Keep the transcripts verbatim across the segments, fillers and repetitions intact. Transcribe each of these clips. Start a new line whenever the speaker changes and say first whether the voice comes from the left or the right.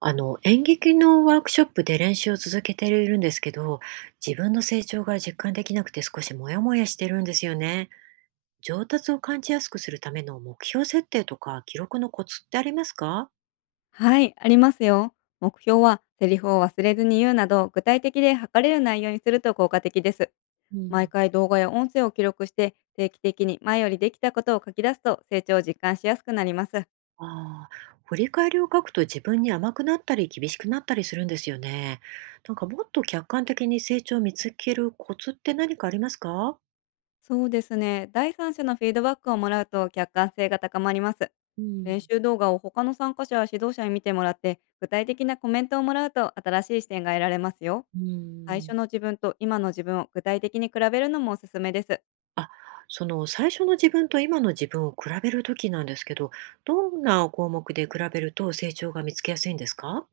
right: あの、演劇のワークショップで練習を続けているんですけど、自分の成長が実感できなくて少しモヤモヤしてるんですよね。上達を感じやすくするための目標設定とか記録のコツってありますか？
left: はい、ありますよ。目標はセリフを忘れずに言うなど、具体的で測れる内容にすると効果的です。
right: う
left: 毎
right: ん。
left: 回動画や音声を記録して、定期的に前よりできたことを書き出すと、成長を実感しやすくなります。
right: ああ、振り返りを書くと自分に甘くなったり厳しくなったりするんですよね。なんかもっと客観的に成長を見つけるコツって何かありますか？
left: そうですね。第三者のフィードバックをもらうと客観性が高まります。
right: う
left: 練
right: ん。
left: 習動画を他の参加者や指導者に見てもらって、具体的なコメントをもらうと、新しい視点が得られますよ。
right: う
left: 最初
right: ん。
left: の自分と今の自分を具体的に比べるのもおすすめです。
right: あ、その最初の自分と今の自分を比べるときなんですけど、どんな項目で比べると成長が見つけやすいんですか？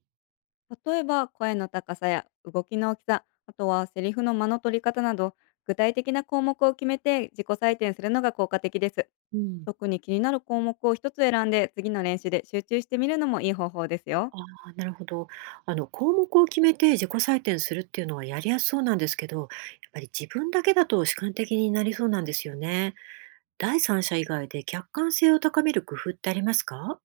left: 例えば声の高さや動きの大きさ、あとはセリフの間の取り方など、具体的な項目を決めて自己採点するのが効果的です。
right: うん。
left: 特に気になる項目を一つ選んで、次の練習で集中してみるのもいい方法ですよ。
right: ああ、なるほど。あの項目を決めて自己採点するっていうのはやりやすそうなんですけど、やっぱり自分だけだと主観的になりそうなんですよね。第三者以外で客観性を高める工夫ってありますか？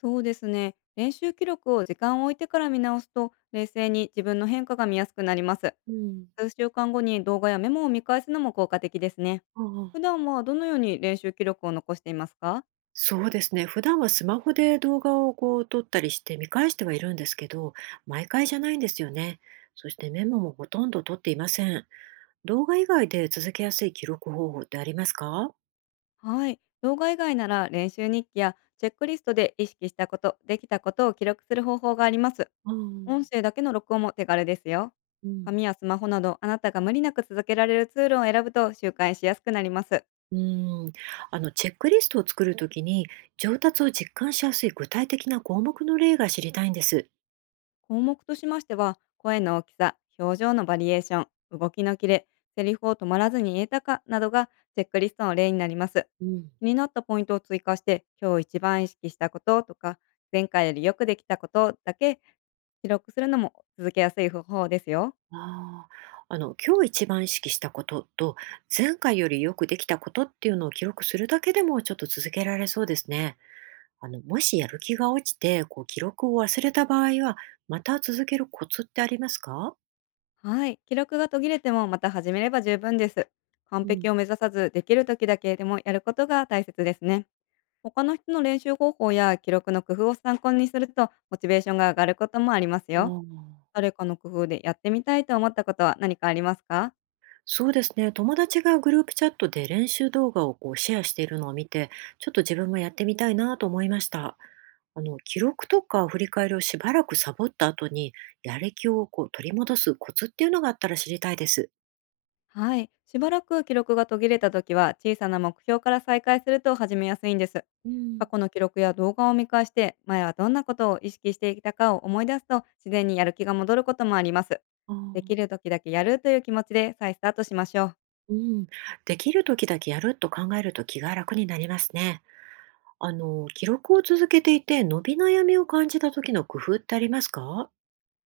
left: そうですね。練習記録を時間を置いてから見直すと、冷静に自分の変化が見やすくなります。
right: うん。
left: すうしゅうかんごに動画やメモを見返すのも効果的ですね。
right: あ
left: 普
right: あ、
left: 段はどのように練習記録を残していますか？
right: そうですね。普段はスマホで動画をこう撮ったりして見返してはいるんですけど、毎回じゃないんですよね。そしてメモもほとんど撮っていません。動画以外で続けやすい記録方法ってありますか？
left: はい。動画以外なら、練習日記やチェックリストで意識したこと、できたことを記録する方法があります。
right: う
left: 音
right: ん。
left: 声だけの録音も手軽ですよ。
right: うん。
left: 紙やスマホなど、あなたが無理なく続けられるツールを選ぶと習慣しやすくなります。
right: うん。あの、チェックリストを作るときに上達を実感しやすい具体的な項目の例が知りたいんです。
left: 項目としましては、声の大きさ、表情のバリエーション、動きのキレ、セリフを止まらずに言えたかなどが、チェックリストの例になります。
right: うん。
left: 気になったポイントを追加して、今日いちばん意識したこととか、前回よりよくできたことだけ記録するのも続けやすい方法ですよ。
right: ああ、あの、今日一番意識したことと、前回よりよくできたことっていうのを記録するだけでもちょっと続けられそうですね。あの、もしやる気が落ちて、こう記録を忘れた場合は、また続けるコツってありますか？
left: はい。記録が途切れても、また始めれば十分です。完
right: う
left: 璧
right: ん。
left: を目指さず、できる時だけでもやることが大切ですね。他の人の練習方法や記録の工夫を参考にすると、モチベーションが上がることもあります
right: あ
left: よ。
right: あ。
left: 誰かの工夫でやってみたいと思ったことは何かありますか？
right: そうですね、友達がグループチャットで練習動画をこうシェアしているのを見て、ちょっと自分もやってみたいなと思いました。あの、記録とか振り返りをしばらくサボった後に、やる気をこう取り戻すコツっていうのがあったら知りたいです。
left: はい。しばらく記録が途切れた時は、小さな目標から再開すると始めやすいんです。
right: う
left: 過
right: ん。
left: 去の記録や動画を見返して、前はどんなことを意識していたかを思い出すと、自然にやる気が戻ることもあります。
right: あ
left: でき
right: あ。
left: る時だけやるという気持ちで再スタートしましょう。
right: うん、できる時だけやると考えると気が楽になりますね。あの、記録を続けていて、伸び悩みを感じた時の工夫ってありますか？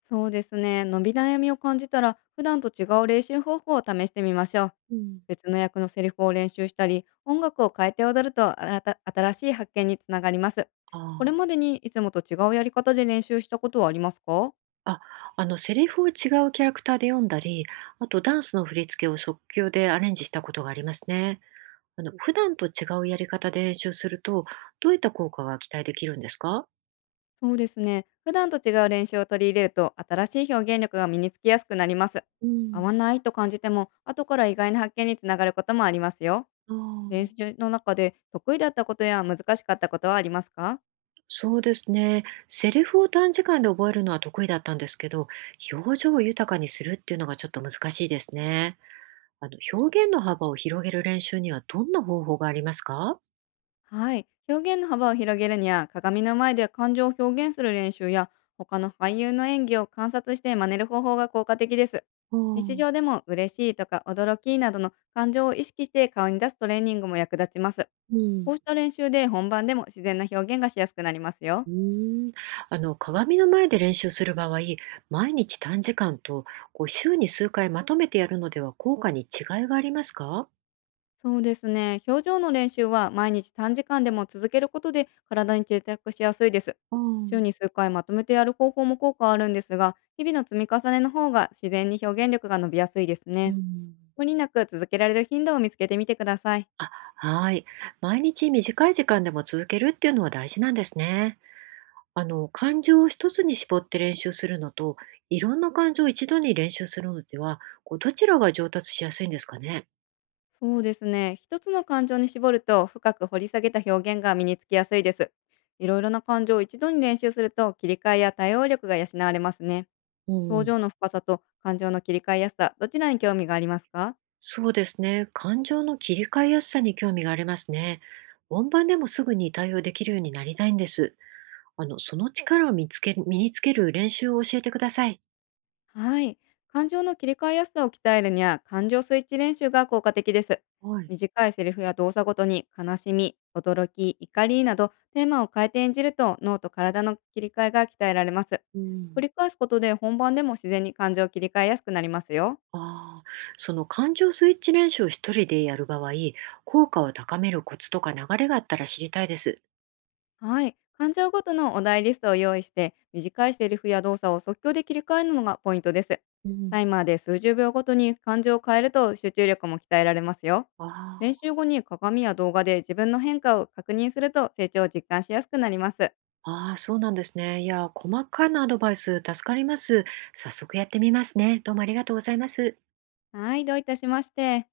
left: そうですね。伸び悩みを感じたら、普段と違う練習方法を試してみましょう。
right: うん。
left: 別の役のセリフを練習したり、音楽を変えて踊ると、新た新しい発見につながります。
right: あ
left: これま
right: あ。
left: でにいつもと違うやり方で練習したことはありますか？
right: あ、あの、セリフを違うキャラクターで読んだり、あとダンスの振り付けを即興でアレンジしたことがありますね。あの、普段と違うやり方で練習すると、どういった効果が期待できるんですか？
left: そうですね。普段と違う練習を取り入れると、新しい表現力が身につきやすくなります。
right: う
left: 合
right: ん。
left: わないと感じても、後から意外な発見につながることもありますよ。
right: あ
left: 練
right: あ、
left: 習の中で得意だったことや難しかったことはありますか？
right: そうですね。セリフを短時間で覚えるのは得意だったんですけど、表情を豊かにするっていうのがちょっと難しいですね。あの、表現の幅を広げる練習にはどんな方法がありますか？
left: はい。表現の幅を広げるには、鏡の前で感情を表現する練習や、他の俳優の演技を観察して真似る方法が効果的です。
right: ああ、う
left: 日
right: ん。
left: 常でも、嬉しいとか驚きなどの感情を意識して顔に出すトレーニングも役立ちます。こうした練習で、本番でも自然な表現がしやすくなりますよ。
right: うーん。あの、鏡の前で練習する場合、毎日短時間とこう週に数回まとめてやるのでは効果に違いがありますか？
left: そうですね。表情の練習は毎日短時間でも続けることで、体に定着しやすいです。
right: ああ、
left: 週に数回まとめてやる方法も効果はあるんですが、日々の積み重ねの方が自然に表現力が伸びやすいです
right: う
left: ね。
right: ん。
left: 無理なく続けられる頻度を見つけてみてください。
right: あ、はい。毎日短い時間でも続けるっていうのは大事なんですね。あの、感情を一つに絞って練習するのと、いろんな感情を一度に練習するのでは、こうどちらが上達しやすいんですかね。
left: そうですね。一つの感情に絞ると深く掘り下げた表現が身につきやすいです。いろいろな感情をいちどに練習すると、切り替えや対応力が養われますね。
right: う
left: 表
right: ん。
left: 情の深さと感情の切り替えやすさ、どちらに興味がありますか？
right: そうですね。感情の切り替えやすさに興味がありますね。本番でもすぐに対応できるようになりたいんです。あの、その力を見つけ、身につける練習を教えてください。
left: はい。感情の切り替えやすさを鍛えるには、感情スイッチ練習が効果的です。
right: はい。
left: 短いセリフや動作ごとに、悲しみ、驚き、怒りなど、テーマを変えて演じると、脳と体の切り替えが鍛えられます。
right: う
left: 繰
right: ん。
left: り返すことで、本番でも自然に感情を切り替えやすくなりますよ。
right: ああ、その感情スイッチ練習を一人でやる場合、効果を高めるコツとか流れがあったら知りたいです。
left: はい。感情ごとのお題リストを用意して、短いセリフや動作を即興で切り替えるのがポイントです。
right: うん。
left: タイマーですうじゅうびょうごとに感情を変えると、集中力も鍛えられますよ。
right: あ
left: 練習後に鏡や動画で自分の変化を確認すると、成長を実感しやすくなります。
right: あ、ああ、そうなんですね。いや、細かなアドバイス助かります。早速やってみますね。どうもありがとうございます。
left: はい、どういたしまして。